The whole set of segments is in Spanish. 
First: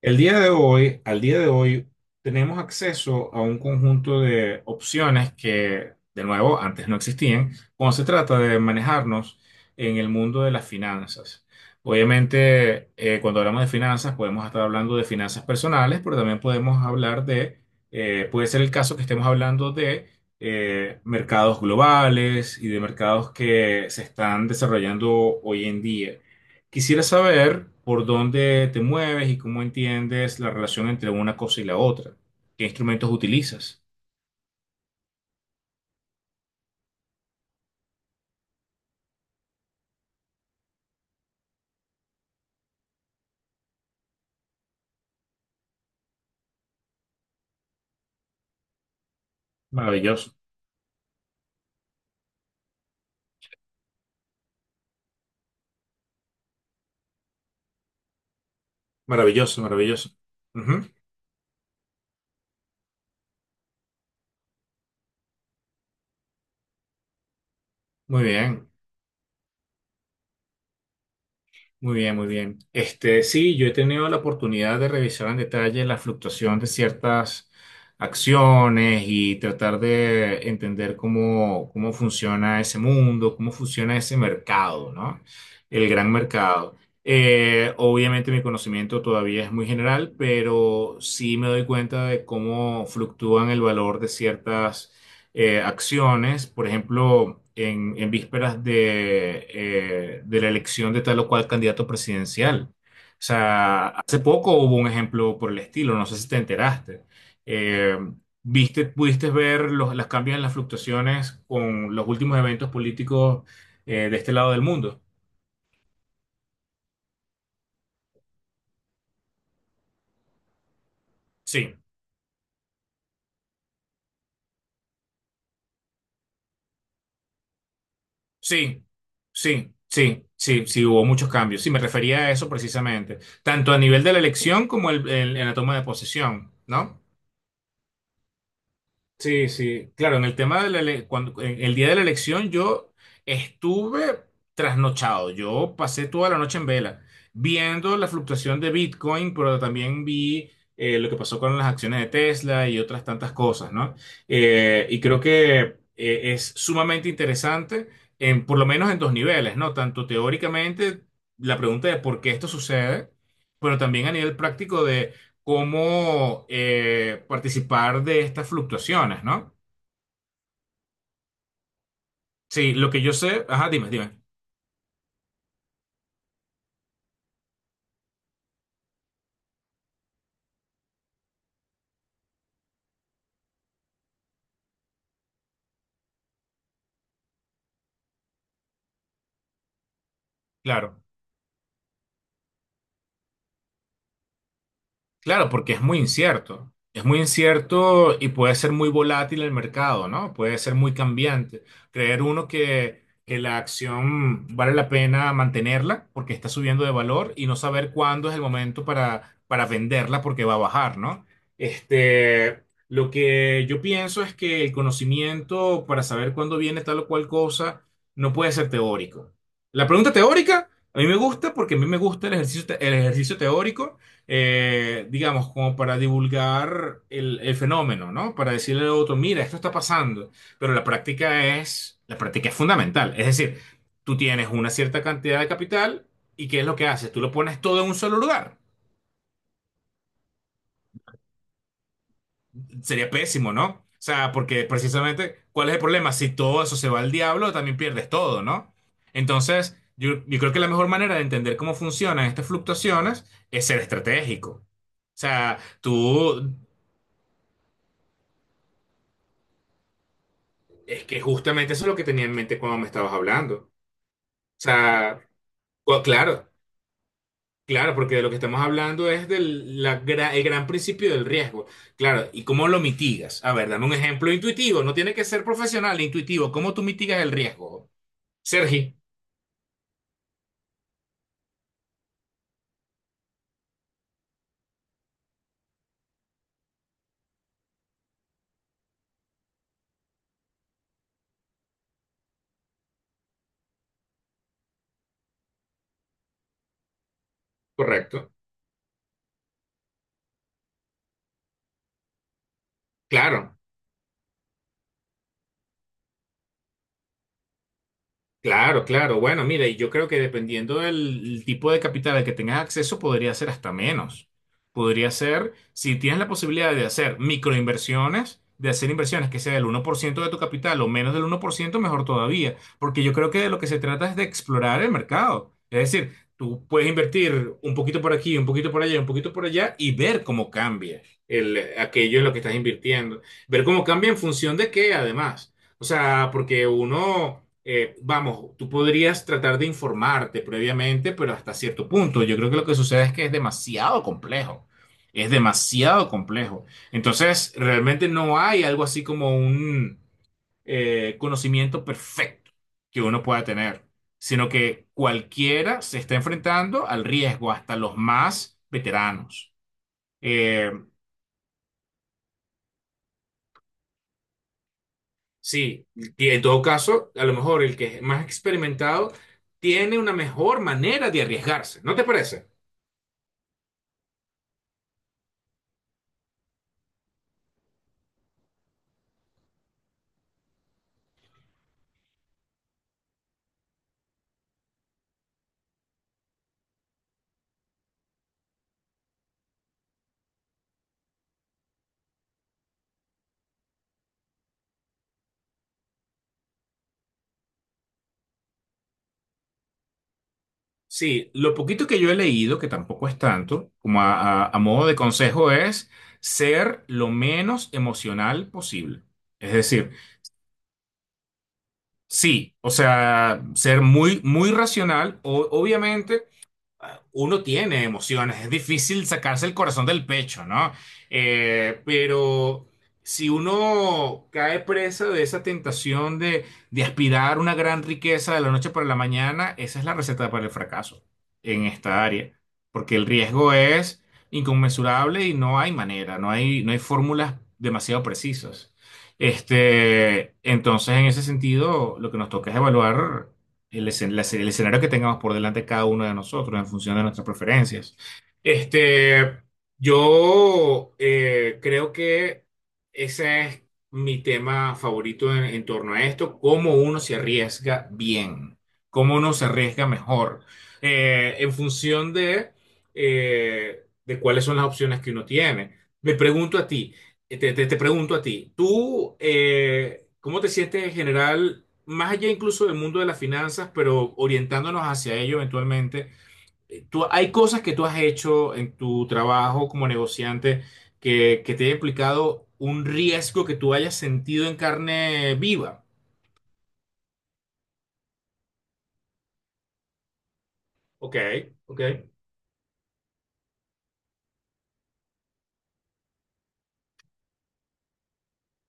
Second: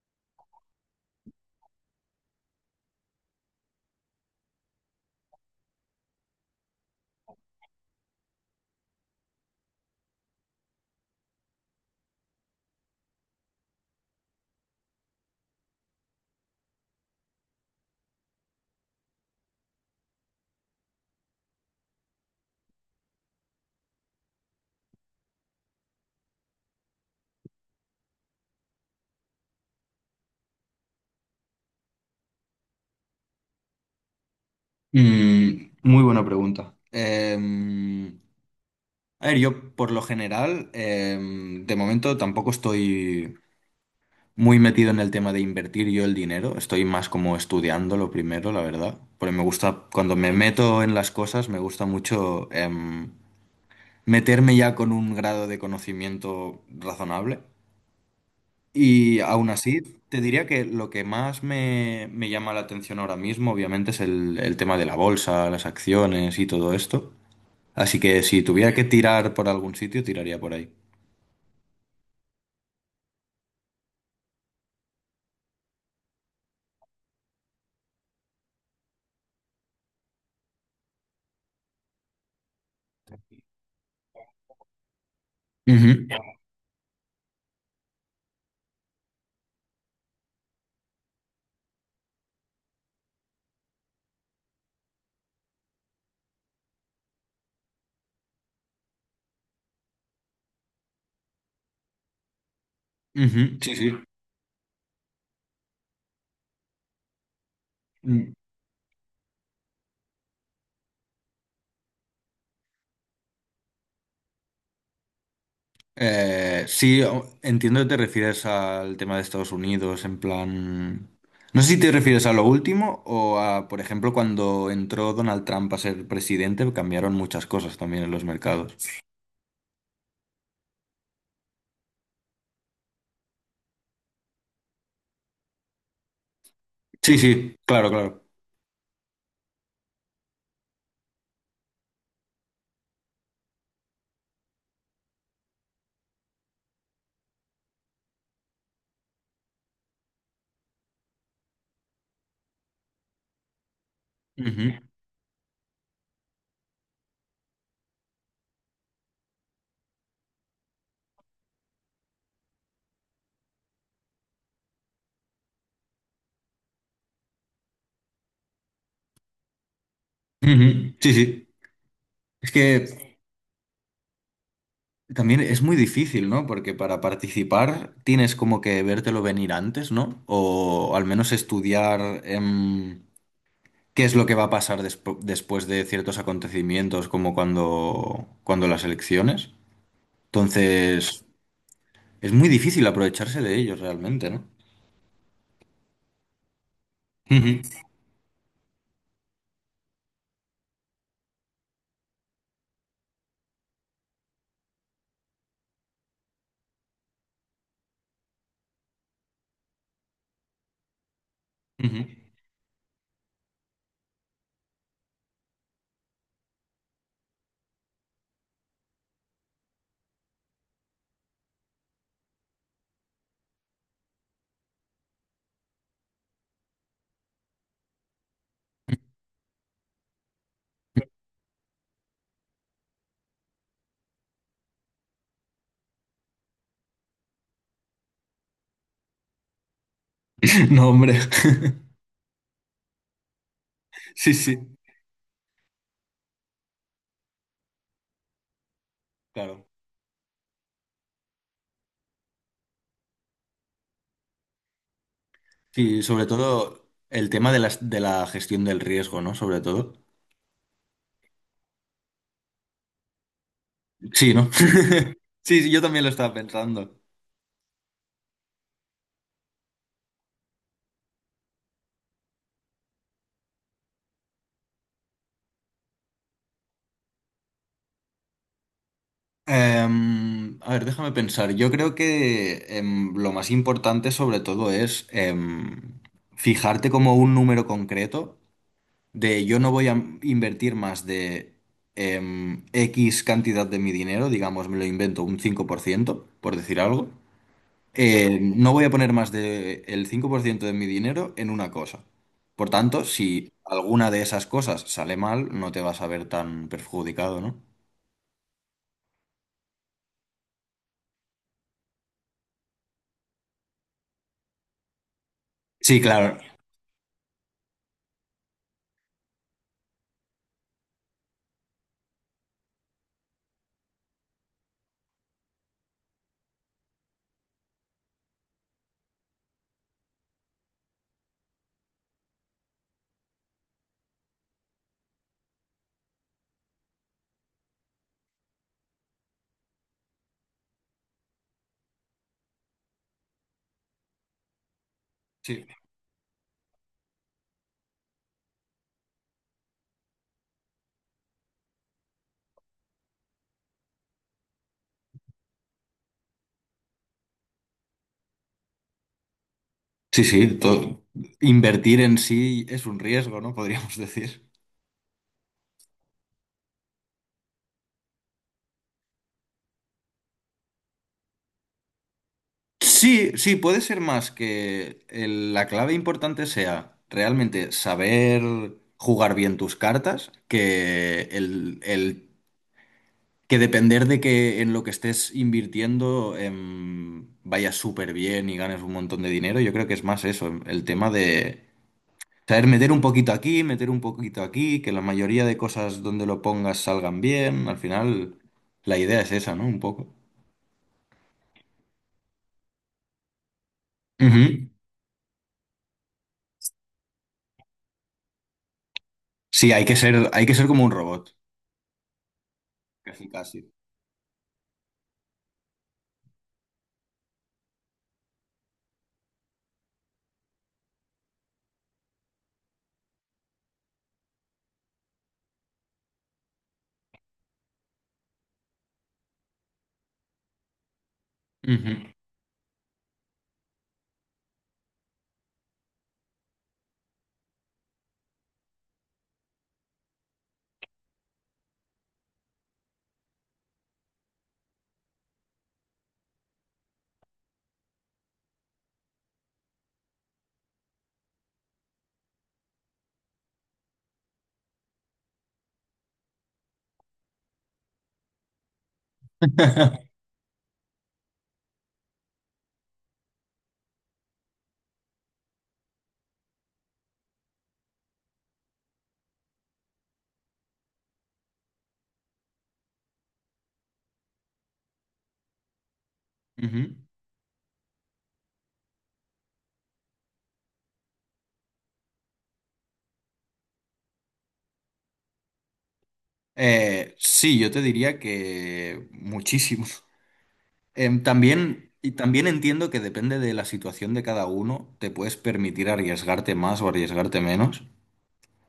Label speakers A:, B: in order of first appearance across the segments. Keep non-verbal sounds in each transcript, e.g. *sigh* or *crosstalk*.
A: El día de hoy, al día de hoy, tenemos acceso a un conjunto de opciones que, de nuevo, antes no existían, cuando se trata de manejarnos en el mundo de las finanzas. Obviamente, cuando hablamos de finanzas, podemos estar hablando de finanzas personales, pero también podemos hablar de, puede ser el caso que estemos hablando de mercados globales y de mercados que se están desarrollando hoy en día. Quisiera saber por dónde te mueves y cómo entiendes la relación entre una cosa y la otra. ¿Qué instrumentos utilizas?
B: Mm, muy buena pregunta. A ver, yo por lo general, de momento tampoco estoy muy metido en el tema de invertir yo el dinero. Estoy más como estudiando lo primero, la verdad. Porque me gusta, cuando
A: Maravilloso,
B: me meto en las cosas, me gusta mucho meterme ya con un grado de conocimiento razonable. Y aún
A: maravilloso,
B: así,
A: maravilloso.
B: te diría que
A: Ujú.
B: lo que más me llama la atención ahora mismo, obviamente, es el tema de la bolsa, las acciones y todo esto. Así
A: Muy
B: que si
A: bien.
B: tuviera que tirar por algún sitio, tiraría por ahí.
A: Muy bien, muy bien. Este, sí, yo he tenido la oportunidad de revisar en detalle la fluctuación de ciertas acciones y tratar de entender cómo, cómo funciona ese mundo, cómo funciona ese mercado, ¿no? El
B: Ujú,
A: gran mercado. Obviamente mi conocimiento todavía es muy general, pero sí me doy cuenta de cómo fluctúan el valor de ciertas acciones, por ejemplo, en vísperas de la elección de tal o cual candidato presidencial. O
B: ujú. Sí,
A: sea,
B: sí.
A: hace poco hubo un ejemplo por el estilo, no sé si te enteraste. Eh,
B: Mm.
A: ¿Viste, pudiste ver los cambios en las fluctuaciones con los últimos eventos políticos de este lado del mundo?
B: Sí, entiendo que te refieres al tema de Estados Unidos, en plan... No sé
A: Sí,
B: si te refieres a lo último o a, por ejemplo, cuando entró Donald Trump a ser presidente, cambiaron muchas cosas también en los mercados.
A: sí, sí, sí, sí, sí, hubo muchos cambios. Sí, me refería a eso precisamente, tanto a nivel de la elección como en la toma de posesión, ¿no?
B: Sí, sí, claro, claro.
A: Sí, sí, claro, en el tema de la cuando, en el día de la elección yo estuve trasnochado, yo pasé toda la noche en vela, viendo la fluctuación de Bitcoin, pero también vi lo que pasó con las acciones de Tesla y otras tantas cosas, ¿no?
B: Ujú,
A: Y creo que es sumamente interesante, en, por lo menos en dos niveles, ¿no? Tanto teóricamente la pregunta de por qué esto sucede, pero también a nivel práctico cómo participar de estas fluctuaciones, ¿no?
B: ujú. Sí, sí. Es
A: Sí, lo que yo
B: que
A: sé, ajá, dime, dime.
B: También es muy difícil, ¿no? Porque para participar tienes como que vértelo venir antes, ¿no? O al menos estudiar qué es lo que va a pasar después de ciertos acontecimientos, como cuando las elecciones.
A: Claro.
B: Entonces, es muy difícil aprovecharse de ellos realmente, ¿no?
A: Claro, porque es muy incierto. Es muy
B: Ujú,
A: incierto y puede ser muy volátil el mercado, ¿no? Puede ser muy cambiante. Creer uno que la acción vale la pena mantenerla porque está subiendo de valor y no saber cuándo es el momento para venderla porque va a bajar, ¿no?
B: ujú.
A: Este, lo que yo pienso es que el conocimiento para saber cuándo viene tal o cual cosa no puede ser teórico. La pregunta teórica a mí me gusta porque a mí me gusta el ejercicio, el ejercicio teórico digamos, como para divulgar el fenómeno, ¿no? Para decirle al otro, mira, esto está pasando, pero la práctica es fundamental. Es decir, tú tienes una cierta cantidad de capital y ¿qué es lo que haces? Tú lo pones todo en un solo lugar.
B: *laughs* No, hombre. *laughs*
A: Sería pésimo, ¿no? O sea,
B: Sí, sí,
A: porque precisamente, ¿cuál es el problema? Si todo eso se va al diablo, también pierdes todo, ¿no?
B: claro.
A: Entonces, yo, creo que la mejor manera de entender cómo funcionan estas fluctuaciones es ser estratégico. O sea,
B: Sí, sobre
A: tú.
B: todo el tema de de la gestión del riesgo, ¿no? Sobre todo.
A: Es que justamente eso es lo que tenía en mente cuando me estabas hablando. O
B: Sí, ¿no? *laughs*
A: sea,
B: Sí, sí, yo también lo estaba
A: claro,
B: pensando.
A: claro, porque de lo que estamos hablando es del el gran principio del riesgo. Claro, ¿y cómo lo mitigas? A ver, dame un ejemplo intuitivo. No tiene que ser profesional, intuitivo. ¿Cómo tú mitigas el riesgo? Sergi,
B: A ver, déjame pensar. Yo creo que lo más importante sobre todo es fijarte como un número concreto de yo no voy a invertir más de X cantidad de mi dinero, digamos, me lo invento un 5%, por decir algo.
A: correcto.
B: No voy a poner más del 5% de mi dinero en una cosa. Por tanto, si
A: Claro.
B: alguna de esas cosas sale mal, no te vas a ver tan perjudicado, ¿no?
A: Claro, claro. Bueno, mira, y yo creo que dependiendo del tipo de capital al que tengas acceso, podría ser hasta menos. Podría ser, si
B: Sí,
A: tienes la
B: claro.
A: posibilidad de hacer microinversiones, de hacer inversiones que sea del uno por ciento de tu capital o menos del uno por ciento, mejor todavía. Porque yo creo que de lo que se trata es de explorar el mercado. Es decir, tú puedes invertir un poquito por aquí, un poquito por allá, un poquito por allá y ver cómo cambia el, aquello en lo que estás invirtiendo. Ver cómo cambia en función de qué, además. O sea, porque uno, vamos, tú podrías tratar de informarte previamente, pero hasta cierto punto. Yo creo que lo que sucede es que es demasiado complejo. Es
B: Sí.
A: demasiado complejo. Entonces, realmente no hay algo así como un conocimiento perfecto que uno pueda tener, sino que cualquiera se está enfrentando al riesgo, hasta los más veteranos.
B: Sí, sí,
A: Eh,
B: to- Invertir en sí es un riesgo, ¿no? Podríamos *laughs* decir.
A: Sí, y en todo caso, a lo mejor el que es más experimentado tiene una mejor manera de arriesgarse, ¿no te parece?
B: Sí, sí, puede ser más que la clave importante sea realmente saber jugar bien tus cartas, que que depender de que en lo que estés invirtiendo vaya súper bien y ganes un montón de dinero. Yo creo que es más eso, el tema de saber meter un poquito aquí, meter un poquito aquí, que la mayoría de cosas donde lo pongas salgan bien. Al final, la idea es esa, ¿no? Un poco.
A: Sí, lo poquito que yo he leído, que tampoco es tanto, como a, a
B: Ujú.
A: modo de consejo, es ser lo menos emocional posible. Es
B: Sí,
A: decir,
B: hay que ser como un robot,
A: sí, o
B: casi
A: sea,
B: casi.
A: ser muy, muy racional, obviamente. Uno tiene emociones, es difícil sacarse el corazón del pecho, ¿no? Pero si uno cae presa de esa tentación de aspirar una gran riqueza de la noche para la mañana, esa es la receta para el fracaso en esta
B: Ujú.
A: área, porque el riesgo es inconmensurable y no hay manera, no hay, no hay fórmulas demasiado precisas. Este, entonces, en ese sentido, lo que nos toca es evaluar el, la el escenario que tengamos por delante cada uno de nosotros en función de nuestras preferencias. Este, yo creo que ese es mi tema favorito en torno a esto, cómo uno se arriesga bien, cómo uno se arriesga
B: *laughs*
A: mejor, en función de cuáles son las opciones que uno tiene. Me pregunto a ti, te, te pregunto a ti, ¿tú cómo te sientes en general? Más allá incluso del mundo de las finanzas, pero orientándonos hacia ello eventualmente,
B: Ujú.
A: tú, hay cosas que tú has hecho en tu trabajo como negociante que te haya implicado un riesgo que tú hayas sentido en carne viva.
B: Sí, yo te diría que muchísimo.
A: Ok, ok.
B: También, y también entiendo que depende de la situación de cada uno, te puedes permitir arriesgarte más o arriesgarte menos.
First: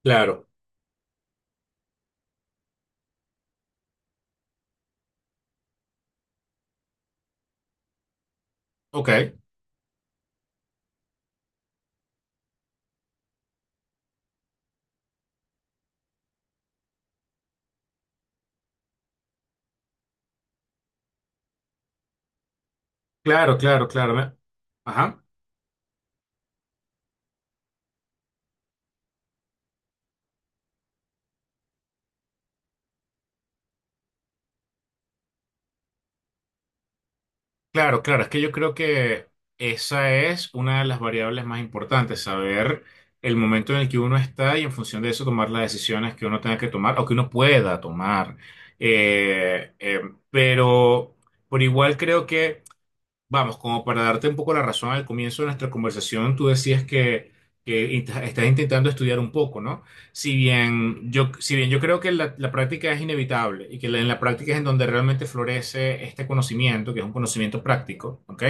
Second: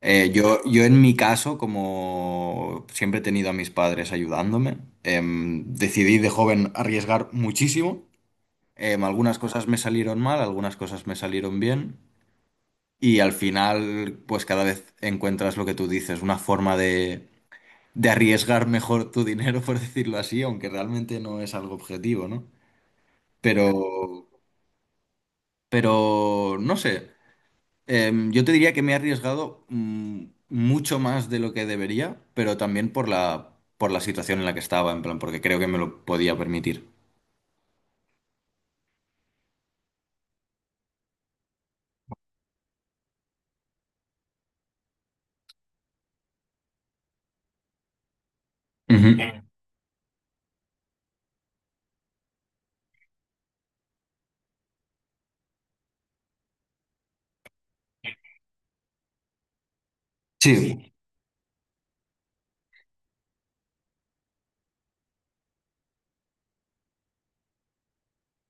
A: Claro.
B: Yo en mi caso, como siempre he tenido a mis padres ayudándome, decidí de joven arriesgar muchísimo.
A: Ok,
B: Algunas cosas me salieron mal, algunas cosas me salieron bien. Y al final, pues cada vez encuentras lo que tú dices, una forma de arriesgar mejor tu dinero, *laughs* por decirlo así, aunque realmente no es algo objetivo, ¿no?
A: claro, claro, claro.
B: Pero,
A: Ajá.
B: pero, no sé. Yo te diría que me he arriesgado mucho más de lo que debería, pero también por por la situación en la que estaba, en plan, porque creo que me lo podía permitir.
A: Claro, claro, es que yo creo que esa es una de las variables más importantes, saber el momento en el que uno está y en función de eso tomar las decisiones que uno tenga que tomar o que uno pueda tomar.
B: Ujú.
A: Eh, eh, pero por igual creo que vamos, como para darte un poco la razón al comienzo de nuestra conversación, tú decías que estás intentando estudiar un poco, ¿no? Si
B: Sí, sí,
A: bien yo, si bien yo creo que la práctica es inevitable y que en la práctica es en donde realmente florece este conocimiento, que es un conocimiento práctico, ¿ok?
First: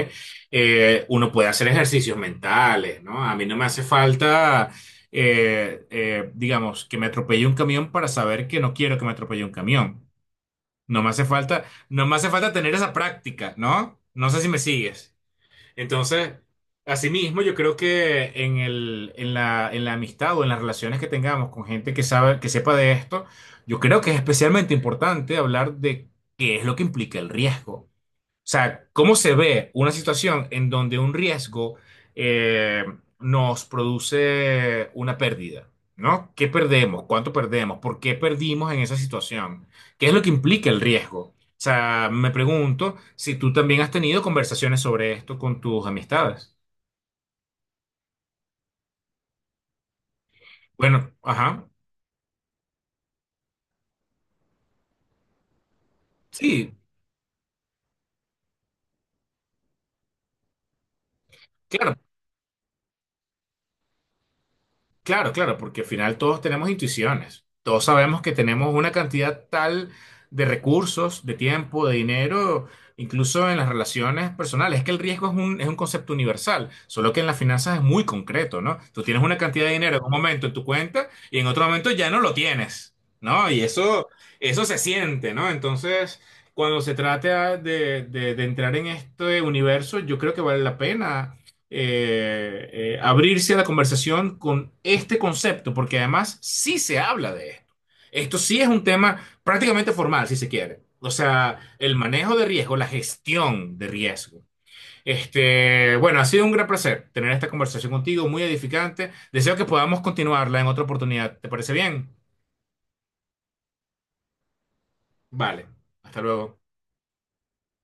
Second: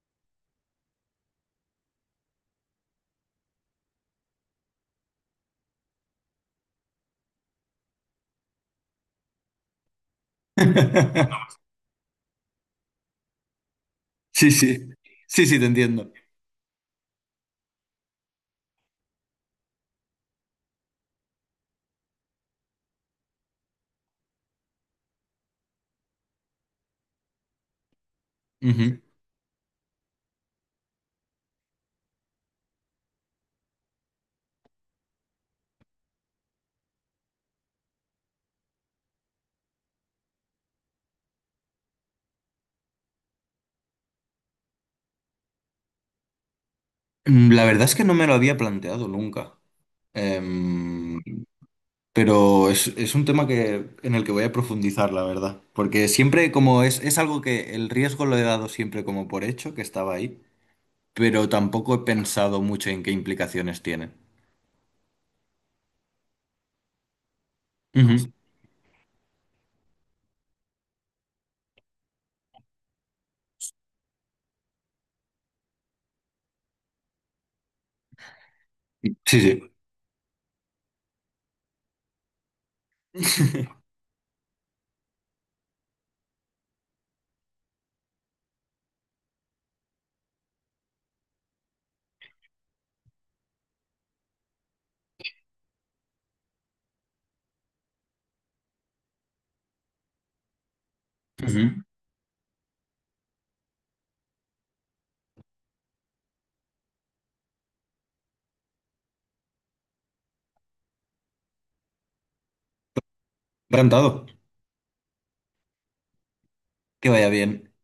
A: Uno puede hacer ejercicios mentales, ¿no? A mí no me hace falta, digamos, que me atropelle un camión para saber que no quiero que me atropelle un camión. No me hace falta, no me hace falta tener esa práctica, ¿no? No sé si
B: sí.
A: me sigues.
B: Sí, sí, te entiendo.
A: Entonces, asimismo, yo creo que en el, en la amistad o en las relaciones que tengamos con gente que sabe, que sepa de esto, yo creo que es especialmente importante hablar de qué es lo que implica el riesgo. O sea,
B: Ujú.
A: ¿cómo se ve una situación en donde un riesgo eh, nos produce una pérdida? ¿No? ¿Qué perdemos? ¿Cuánto perdemos? ¿Por qué perdimos en esa situación? ¿Qué es lo que implica el riesgo? O sea, me pregunto si tú también has tenido conversaciones sobre esto con tus amistades.
B: Mm, la verdad es que no me lo había planteado nunca.
A: Bueno,
B: Em,
A: ajá.
B: pero es un tema que, en el que voy a profundizar, la verdad. Porque siempre,
A: Sí,
B: como es algo que el riesgo lo he dado siempre como por hecho, que estaba ahí, pero tampoco he
A: claro.
B: pensado mucho en qué implicaciones tiene.
A: Claro, claro, porque al final todos tenemos intuiciones. Todos sabemos
B: Ujú.
A: que tenemos una cantidad tal de recursos, de tiempo, de dinero, incluso en las relaciones personales. Es que el riesgo es un concepto universal, solo que en las finanzas es muy concreto, ¿no? Tú tienes una
B: Sí,
A: cantidad
B: sí.
A: de dinero en un momento en tu cuenta y en otro momento ya no lo tienes, ¿no? Y
B: *laughs*
A: eso se siente, ¿no? Entonces, cuando se trata de entrar en este universo, yo creo que vale la pena abrirse a la conversación con este concepto, porque además sí se habla de esto. Esto sí es un tema prácticamente formal, si se quiere. O sea,
B: Ujú.
A: el manejo de riesgo, la gestión de riesgo. Este, bueno, ha sido un gran placer tener esta conversación contigo, muy edificante. Deseo que podamos continuarla en otra oportunidad. ¿Te parece bien?
B: Encantado.
A: Vale, hasta luego.
B: Que vaya bien.